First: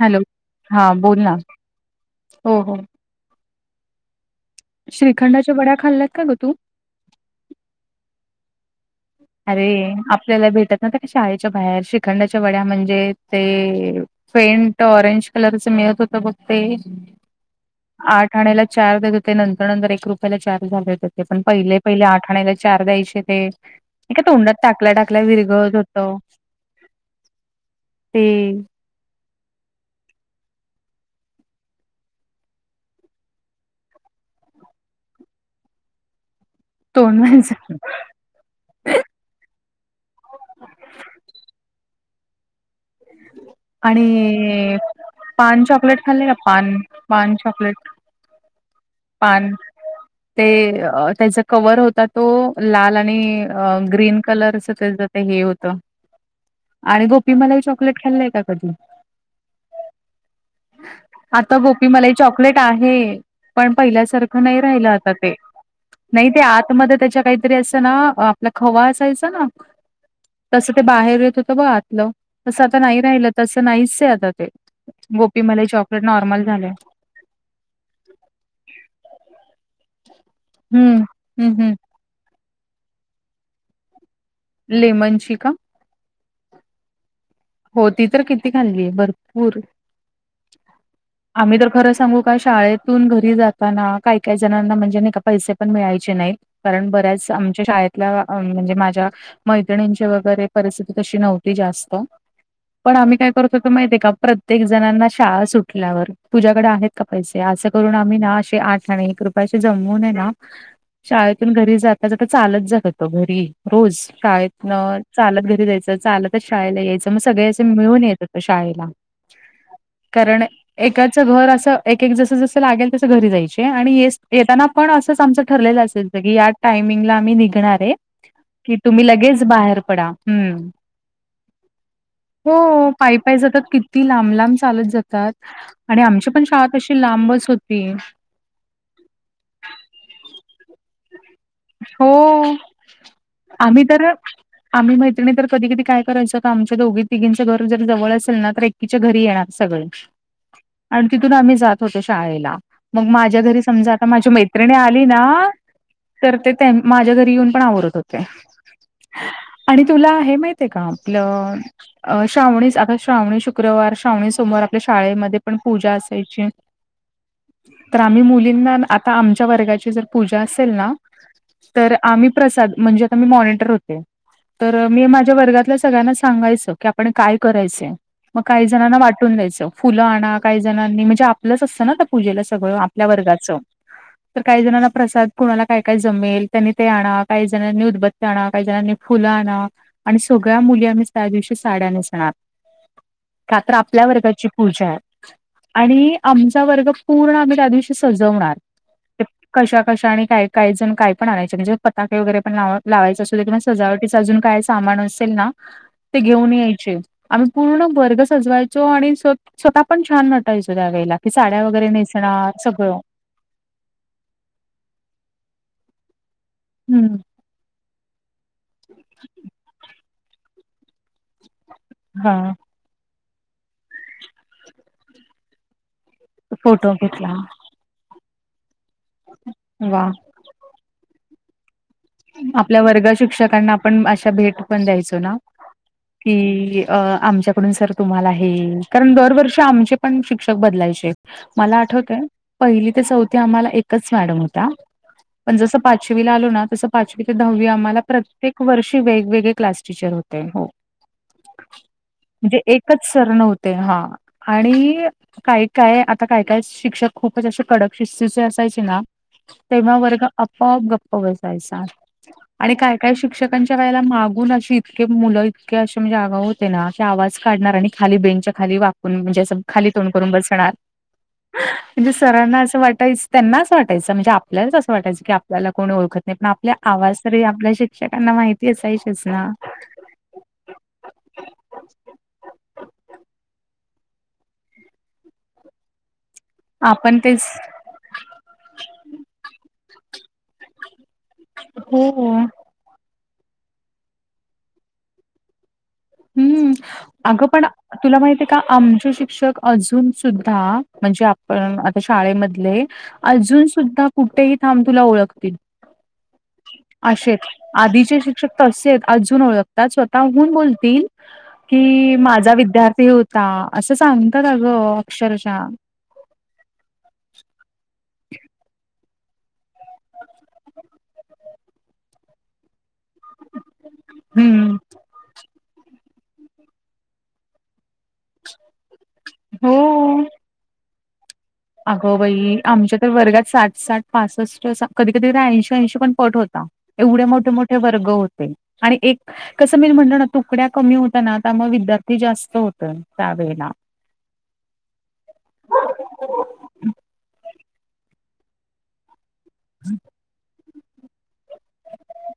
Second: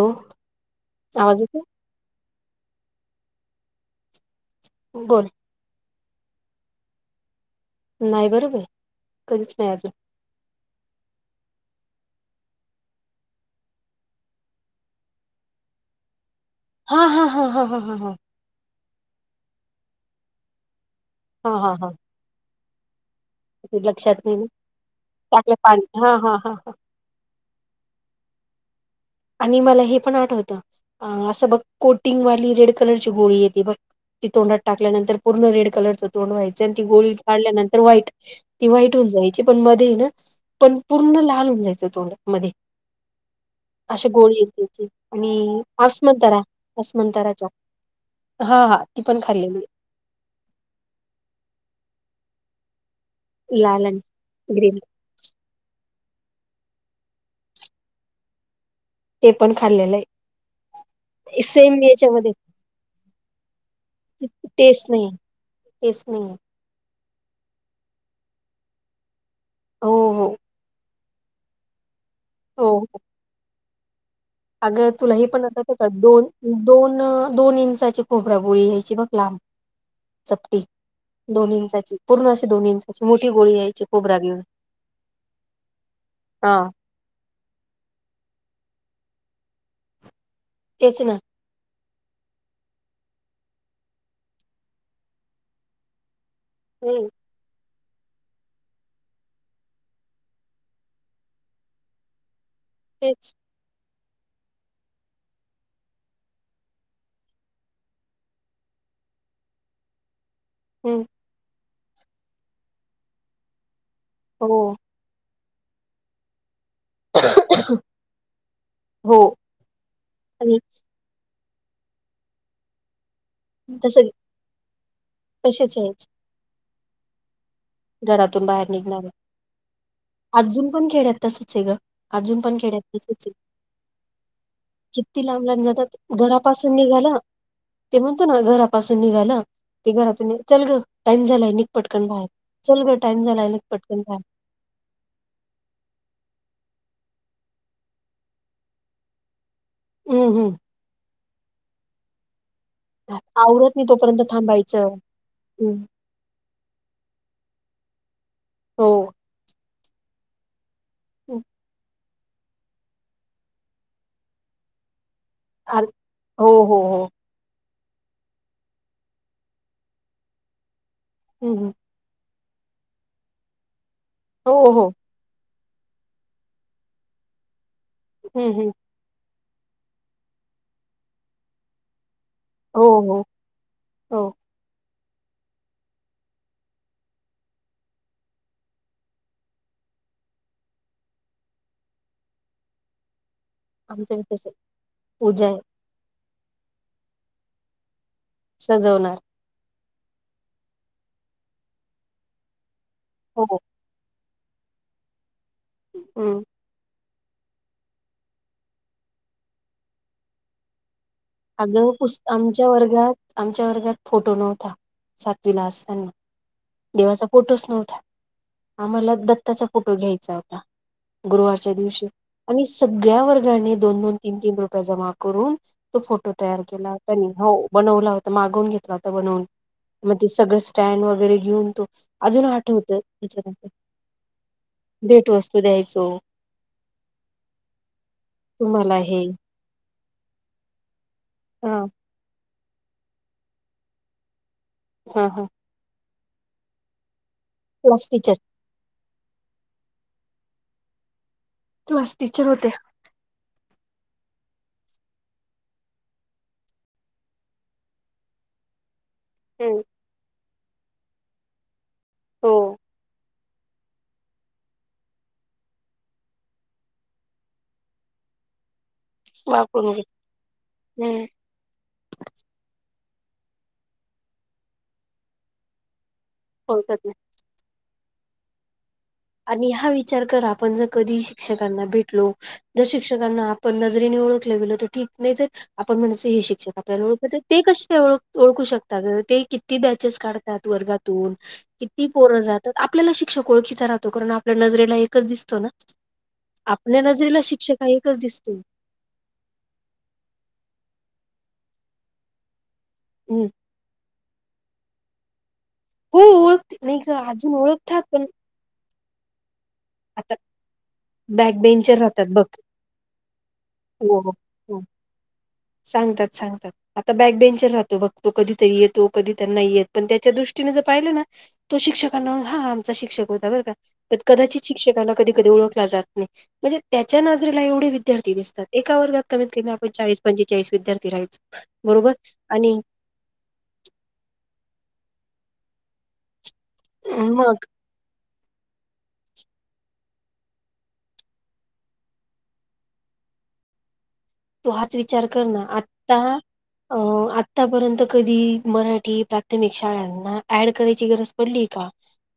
Hello हा बोल ना आवाज येतोय हो हो! बोल श्रीखंडाच्या वड्या खाल्यात का ग तु? नाही बर बाई. अरे आपल्याला भेटत नव्हतं का शाळेच्या बाहेर श्रीखंडाच्या वड्या म्हणजे ते पेंट ऑरेंज कलरच मिळत होतं बघ ते हां हां हां हां हां हां हां आठ अन्याला चार देत होते नंतर नंतर एक रुपयाला चार झाले होते. ते पण हां हां पहिले हां पहिले आठ आन्याला चार द्यायचे ते न्हाय लक्षात का नाही ना तोंडात टाकल्या टाकल्या टाकलं विरघळत पाणी हां होत हां हां हां ते आणि मला हे पण आठवतं असं बघ कोटिंगवाली रेड कलरची गोळी येते बघ. ती तोंडात टाकल्यानंतर पूर्ण रेड कलरचं तोंड व्हायचं आणि ती गोळी तोंड माझं काढल्यानंतर व्हाईट ती व्हाईट होऊन जायची पण मध्ये ना पण पूर्ण लाल होऊन जायचं तोंड मध्ये अशी गोळी येती आणि ती आणि पान चॉकलेट खाल्ले का आसमतरा पान? पान असमतराच्या चॉकलेट हा हा! पान ते त्याचा कवर होता तो लाल आणि आहे. लाल आणि ग्रीन कलरच ग्रीन त्याच ते हे हो त आणि गोपी मलाई चॉकलेट खाल्लय का कधी? ते पण खाल्लेलं आहे आता सेम गोपी मलाई याच्यामध्ये चॉकलेट आहे. पण पहिल्यासारखं नाही राहिलं आता ते नाही ते आतमध्ये त्याच्या काय तरी असं ना आपला खवा असायचा ना हो हो तस ते बाहेर येत होतं ब आतलं तसं हो आता हो नाही राहिलं तसं नाहीच आता ते. अगं तुला ही गोपीमलाई आठवत का चॉकलेट दोन नॉर्मल झालंय. दोन दोन इंचाची खोबरागोळी यायची बघ लांब चपटी हम्म दोन हम्म हम्म इंचाची पूर्ण अशी दोन इंचाची मोठी गोळी यायची खोबऱ्यातन लेमनची का? आ! हो ती तर किती खाल्लीय भरपूर. तेच ना! आम्ही तर खरं सांगू का शाळेतून घरी जाताना काही काही जणांना म्हणजे नाही का पैसे पण मिळायचे नाही कारण हम्म बऱ्याच आमच्या शाळेत ल्या अं म्हणजे माझ्या मैत्रिणीची वगैरे परिस्थिती तशी नव्हती जास्त पण आम्ही काय तेच कर त होतो माहित आहे का, प्रत्येक जणांना शाळा सुटल्यावर तुझ्याकडे आहेत का पैसे असं करून आम्ही ना, असे आठ ठने आणि एक रूपये अशी जमवुन आहे ना हम्म! शाळेतून घरी जाता जाता चालत जातात ओ घरी, रोज शाळेतन हो चालत घरी जायचं, चालतच शाळेला यायचं, मग सगळे असे मिळून येत होते शाळेला. हो कारण आणि एकाच घर अस, एकक जस जस लागेल तसं घरी जायची ते आणि तस येस येताना पण असंच, आमच तसेच ठरलेलं आहेच असायच, की या टायमिंगला आम्ही निघणार घरातून बाहेर हे तुम्ही निघणार लगेच बाहेर पडा, हम्म. तसंच आहे गं! हो पाय पाय जातात किती लांब लांब चालत किती जातात लांब लांब जातात आणि आमची पण शाळा घरापासून अशी निघाला लांबच ते [unintelligible] म्हणतो घरापासून निेघालं ते घरातून चल ग टाइम झालाय, निघ पटकन हो बाहेर. चल गं टाईम झालाय निघ आम्ही पटकन तर बाहेर. आम्ही मैत्रिणी तर कधी कधी काय करायचो आमच्या दोघी तिघींचे घर जर जवळ असेल ना तर एक कीच्या घरी येणार सगळे. हम्म हम्म आणि तिथून आम्ही जात होतो शाळेला, मग माझ्या घरी आवरत नाही समजा आता तोपर्यंत माझी मैत्रिणी थांबायचं आली ना, हम्म तर ते माझ्या घरी येऊन पण आवरत होत्या, हो आणि तुला हे माहित ते का आपलं, श्रावणी आता श्रावणी शुक्रवार, श्रावणी सोमवार, आपल्या शाळेमध्ये पण अर पूजा असायची. हो हो हो तर आम्ही मुलींना, आता आमच्या वर्गाची जर पूजा असेल ना, हम्म हम्म तर आम्ही प्रसाद, म्हनजे आता मी मॉनिटर होते, हो तर हो मी माझ्या वर्गातल्या सगळ्यांना सांगायचं की आपण काय करायचंय, मग हम्म काही हम्म जणांना वाटून द्यायचं. फुलं आणा काही जणांनी, म्हणजे आपलंच असतं ना त्या पूजेला सगळं, हो आपल्या हो वर्गाचं. हो तर काही जणांना प्रसाद कुणाला काय काय जमेल त्यांनी ते आणा, काही जणांनी उदबत्ती आणा, काही जणांनी फुलं आणा. आणि सगळ्या मुली आम्ही त्या दिवशीचं साड्या नेसणार. [inaudible] का तर आपल्या आमच्या इथे वर्गाची तसं पूजा आहे. पूजा आहे आणि आमचा वर्ग पूर्ण आम्ही त्या दिवशी सजवणार. सजवणार. ते कशा कशाने आणि काय काही जण काय पन आणायचे, म्हणजे पताके वगैरे पण ला लावायचे, असुदे हो किंवा सजावटी अजून काय सामान असेल ना, ते हम्म घेऊन यायचे. आम्ही पूर्ण वर्ग सजवायचो, आणि स्व स्वतः पण छान नटायचो त्यावेेळेला. की साड्या वगैरे अगं पुस नेसणार, आमच्या सगळं. वर्गात आमच्या वर्गात फोटो नव्हता, सातवीला असताना, हम्म देवाचा फोटोच नव्हता, आम्हाला दत्ताचा फोटो घ्यायचा होता, गुरुवारच्या दिवशी हा आम्ही सगळ्या वर्गाने दोन-दोन, तीन-तीन रुपये जमा करून तो फोटो तयार केला फोटो होता नै घेतला हो बनवला होता, मागवून घेतला होता बनवून वा मग दी सगळं स्टँड वगैरे घेऊन तो. अजून आपल्या आठवत वर्ग त्याच्यानंतर शिक्षकांना आपण अशा, भेट पण द्यायचो भेट ना. वस्तू द्यायचो कि अ आमच्याकडून सर तुम्हाला हे, तुम्हाला कारण हे दरवर्षी आमचे पण शिक्षक बदलायचे मला हा आठवतंय पहिली ते चौथी आम्हाला एकच मॅडम होत्या. हा हा पण जस पाचवीला आलो ना, तस पाचवी ते दहावी आम्हाला क्लास टीचर प्रत्येक वर्षी वेगवेगळे क्लास टिचर होते हो क्लास टीचर म्हणजे होत्या एकच सर नव्हते हा आणि काय काय आता काय काय शिक्षक खूपच असे कडक शिस्तीचे असायचे ना हम्म. तेव्हा वर्ग आपोआप गप्प बसायचा. हो आणि काय काय शिक्षकांच्या वेळेला मागून अशी की मुलं इतके असे म्हणजे आगाऊ होते ना की, आवाज काढणार आणि खाली बेंचच्या खाली वाक कुन म्हणजे अस खाली वापरून घे तोंड करून बसणार. [inaudible] म्हणजे सरांना असं वाटायचं. त्यांनाच वाटायचं म्हणजे आपल्यालाच असं वाटायचं की, आपल्याला कोणी ओळखत नाही. पण आपल्या होतात आवाज तरी आपल्या शिक्षकांना माहिती असायचेच ना. आणि हा विचार करा आपण जर कधी शिक्षकांना भेटलो. जर शिक्षकांना आपण नजरेने ओळखलं गेलो तर ठीक. नाही तर आपण म्हणायचो हे शिक- -क्षक आपल्याला आपण ओळखत्यात. तेच ते कसे ओ ओळखू शकता ग? ते किती बॅचेस काढतात वर्गातून. हो किती पोरं जातात. आपल्याला शिक्षक ओळखीचा राहतो. कारण आपल्या नजरेला एकच दिसतो ना? हम्म. आपल्या नजरेला अगं पण शिक्षक हा एकच तुला माहित आहे दिसतो का? आमचे शिक्षक- अजून सुद्धा, म्हणजे आपण आता शाळेमधले, हम्म अजून- सुद्धा कुठेही थांब तुला ओळखतील. हो ओळख नाही ग असेयेत. अजून ओळखतात आधीचे पण शिक्षक- तसे आहेत. अजून ओळखतात. आता स्वतःहून बोलत- -तील बॅक बेंचर की राहतात बघ माझा विद्यार्थी होता. असं हो सांगतात अग! हो अक्षरशः. सांगतात. सांगतात. आता बॅक बेंचर राहतो बघ. तो कधीतरी येत- -तो. कधी त नाही येत. पण त्याच्या दृष्टीने जर पाहिलं ना? तो शिक्षकांना हा- शिक्षक होता बर का. कदाचित हम्म. शिक्षकाना - कधी कधी ओळखला जात नाही. म्हणजे त्याच्या नजरेला एवढे विद्यार्थी - -दिसतात. एका वर्गात कमीत कमी हो. आपण चाळीस पंचेचाळीस विद्यार्थी राहायचो. बरोबर अगं बाई! आणि आमच्या- तर वर्गात साठ साठ पासष्ट. कधी कधी ऐंशी ऐंशी पण पट होता. एवढे मोठे मग मोठे वर्ग - होते. आणि एक- कसं मी म्हणलं ना? तुकड्या कमी होत्या ना त्यामुळे विद्यार्थी जास्त होत त्यावेेळेला. तू हाच विचार कर ना. आत्ता अ आत्तापर्यंत कधी मराठी- - शाळांना ऍड करायची गरज पडलीए का?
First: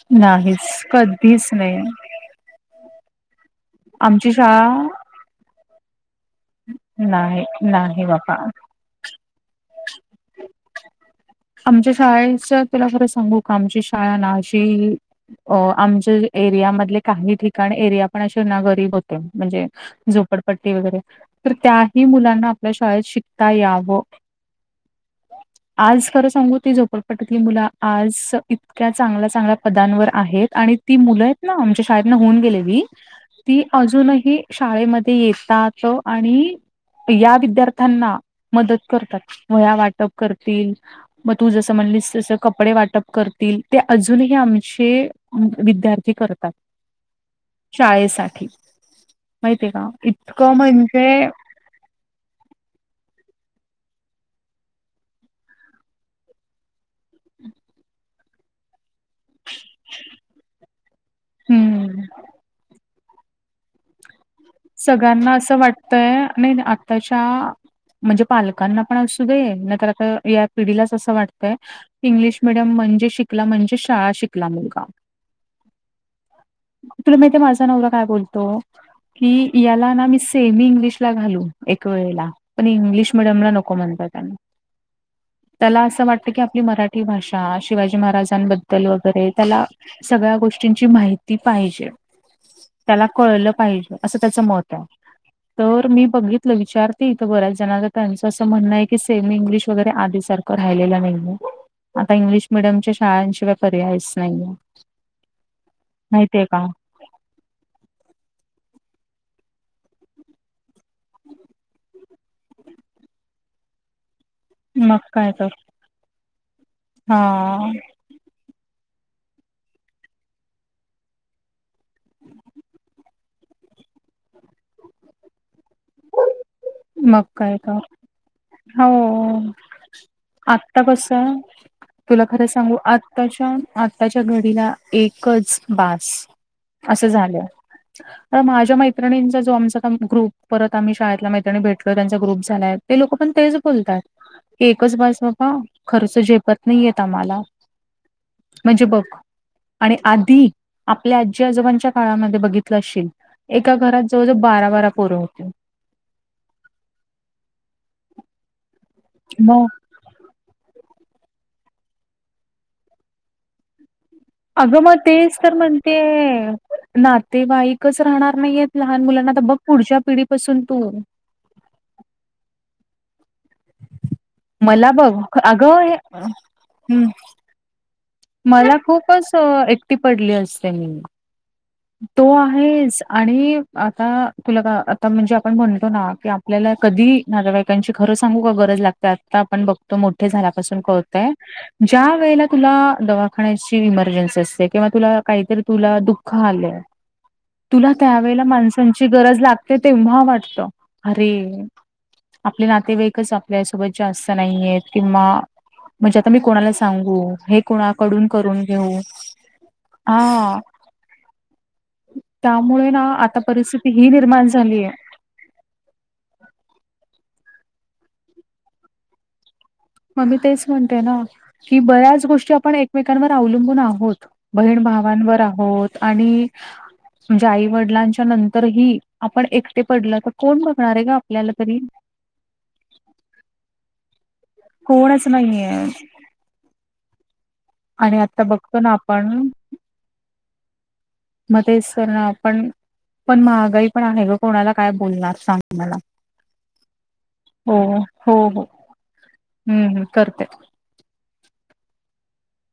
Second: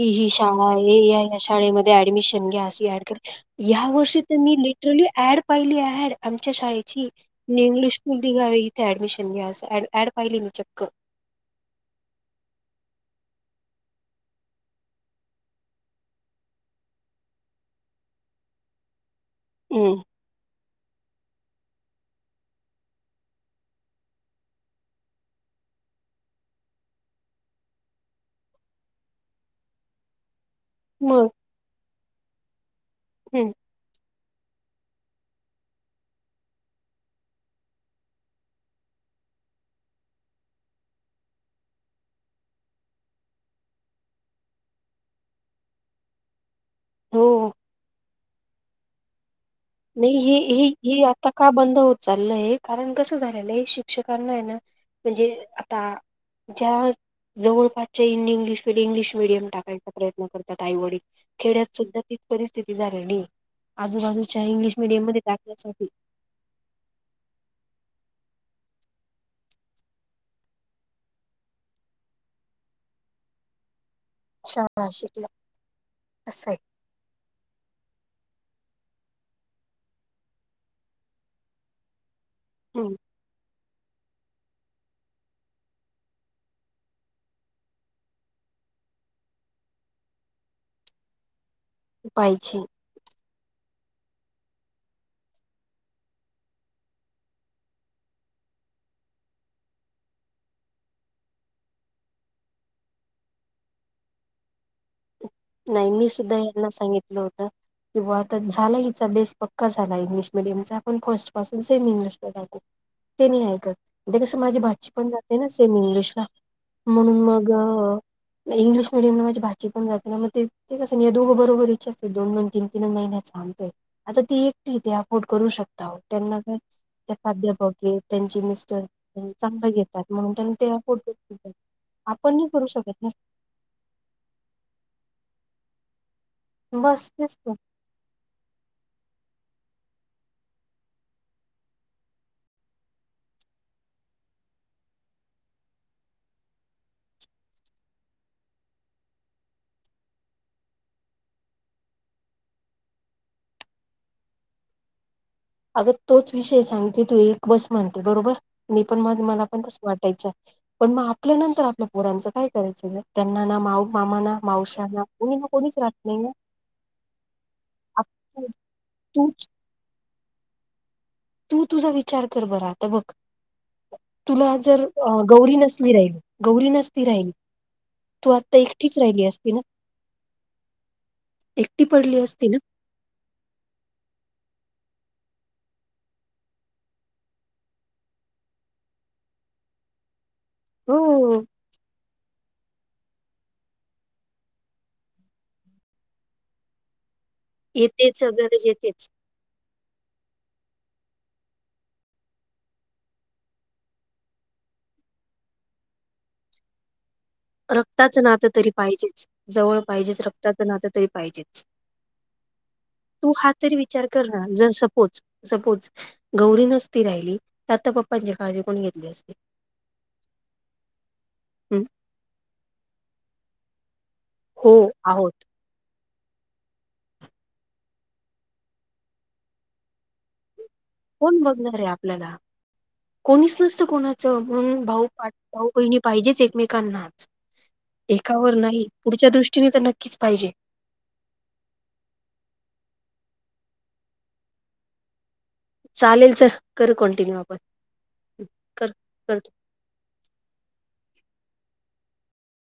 ही ही शाळा नाहीच. आहे. या या कधीच नाही शाळेमध्ये ऍडमिशन घ्या. अशी ॲड - या वर्षी आमची तर मी शाळा लिटरली ॲड पाहिली ॲड. आमच्या शाळे- -ची. नाही न्यू इंग्लिश नाही स्कूल बाबा. [unintelligible] इथे ऍडमिशन घ्या. अस ॲड पाहिली मी चक्क. आमच्या शाळेच. तुला खरं सांगू का? आमची शाळा ना अशी- अ. आमच्या एरिया मधले काही ठिकाण एरिया पण असे ना गरीब हो - -त म्हणजे हम्म. झोपडपट्टी वगैरे- तर त्याही मुलांना आपल्या शाळेत शिकता यावं. आज- खरं सांगू? ती झोपडपट्टीतली मुलं आज इतक्या चांगल्या चांगल्या पदांवर आहेत. आणि- ती मुलं मग आहेत ना? आमच्या शाळेतन होऊन गेलेली- हम्म ती अजूनही शाळेमध्ये येतात. आणि- या विद्यार्थ्यांना मदत करतात. वह्या वाटप करतील. म तू जसं म्हणलीस तसं कपडे वाटप करतील. ते अजूनही आमचे- विद्यार्थी करतात. हो शाळेसाठी. माहितीय का? नाही हे इतकं हे हे आता म्हणजे- बंद होत- चाललय. कारण कसं झालेलं आहे शिक्षकांना ए ना म्हणजे आता- ज्या जवळपासच्या हिंदी इंग्लिश, इंग्लिश मिडियम- टाकायचा प्रयत्न करतात आई वडील. खेड्यात सुद्धा हम्म तीच परिस्थिती झालेलीय. आजूबाजू- सगळ्यांना असं वाटतय. आणि आताच्या- म्हणजे पालकांना पण असू दे. नाही तर आता या पिढीलाच असं वाटतंय- इंग्लिश मिडीयम म्हणजे शिकला म्हणजे शाळा शिक- -ला मुलगा. शाळा शिकला असं तुला माहितीए माझा नवरा काय बोलतो? की याला ना मी सेमी इंग्लिशला घालिन एक वेळेला. पण आहे इंग्लिश - मिडीयमला नको म्हणतायेत आणि. त्याला असं वाटतंय की आपली मराठी भाषा, शिवाजी महाराजांबद्दल वगैरे त्याला- सगळ्या गोष्टींची माहिती पाहिजे. पाहिजे. त्याला कळलं पाहिजे, असं त्याचं मत आहे. तर मी बघितलं विचारते इथं बऱ्याच जणांच त्याचं असं म्हणणं आहे की सेम इंग्लिश वगैर आधी सारखं राहिला नाही हाय, आता इंगलिश मिडियमच्या शाळांशिवाय पर्यायच नाहीये. नाही मी सुद्धा माहितीये का यांना सांगितलं होतं. किंवा आता झाला हिचा बेस पक्का झाला इंग्लिश मिडियमचा आपण फर्स्ट पासून सेम इंग्लिश ते नाही ऐक, कसं माझी भाची मग पण काय जाते ना तर सेम इंग्लिशला. म्हणून हा मग इंग्लिश मिडियमला माझी भाजी पण जाते ना मग ते कसं नाही दोघं बरोबरच असते दोन-दोन तीन-तीन महिन्याच अंतर. आता ती एकटी अफोर्ड करू शकता आ त्यांना त्या मग काय आध्यापक तर हे, त्यांची मिस्टर हो चांगलं घेतात म्हणून त्यां ते आत्ता फोटो कसं आपण नाही करू शकत ना. आताच्या घडीला एकच बस, बस असं तेच झालं. ना अ माझ्या मैत्रणींचा जो आमचा ग्रुप परत आम्ही शाळेतला मा नी भेटल त्यांचा ग्रुप झालाय ते लोक पण तेच बोलतात. एकच बस बाबा, खर्च झेपत नाही येत आम्हाला. म्हणजे बघ. आणि आधी, आपल्या आजी आजोबांच्या काळामध्ये बघितलं असशील. एका घरात जवळजवळ बारा-बारा पोर होती. आग तोच विषय सांगते, तू एक बस म्हणते बरोबर, मी पण म मला पण मग वाटायच, पण मग आपल्या नंतर आपल्या पोरांचं काय करायचं, त्यांना ना मा मामाना अगं मग तेच तर म्हणते नातेवाईकच राहणार आप- नाहीयेत लहान तू मुलांना तर बघ पुढच्या पिढीपासून तू तू तुझा विचार कर बरा आता बघ तुला जर मला बघ गौरी अगं नसली हे राहील, गौरी नसती हं, राहील. मला खूपच, एकटी पडली असते मी. एक तो आहे. आणि आता, तुला का, आता म्हणजे आपण म्हणतो ना की आपल्याला कधी. नागवाईकांची खरं सांगू का गरज लागते, आता आपण बघतो मोठे झाल्यापासून हो कळतय. ज्या वेळेला तुला दवाखान्याची इमर्जन्सी असते किंवा तुला काहीतरी तुला दु खाल, तुला त्या येतेच वेळेला गरज माणसची येतेच गरज लाग ते तेव्हा वाटत. अरे आपले नातेवाईकच आपल्यासोबत जास्त नाहीयेत. किंवा म्हणजे आता मी कोणाला सांगू हे रक्ताचं कोणाकडून नातं करून तरी घेऊ पाहिजेच, जवळ पाहिजेच, हा रक्ताचं नातं तरी पाहिजेच. त्यामुळे ना तू आता हा तरी परिस्थिती विचार ही कर ना, निर्माण जर झालीय सपोज सपोज, गौरी नसती राहिली तर आता पप्पांची काळजी कोण घेतली असते. मग मी तेच म्हणते ना, की हम् बऱ्याच गोष्टी आपण एकमेकांवर अवलंबून आहोत. बहीण भावांवर आहोत. आणि आई वडिलांच्या नंतरही आपण एकटे पडल तर कोण बघणार आहे ग, कोण आपल्याला तरी. बघणार आहे आपल्याला कोणीच नसत कोणाचं, म्हणून कोणच भाऊ-भाऊ नाहीये बहिणी पाहिजेच एकमेक नाच आणि आता एकावर बघतो नाही. ना पुढच्या आपण दृष्टीने तर नक्कीच पाहिजे. मग तेच करणं, आपण पण महागाई पण आहे ग, कोणाला काय बोलणार सांग. मला चालेल चल करू कटिन्यू आपण कर कर. हूं हूं करते.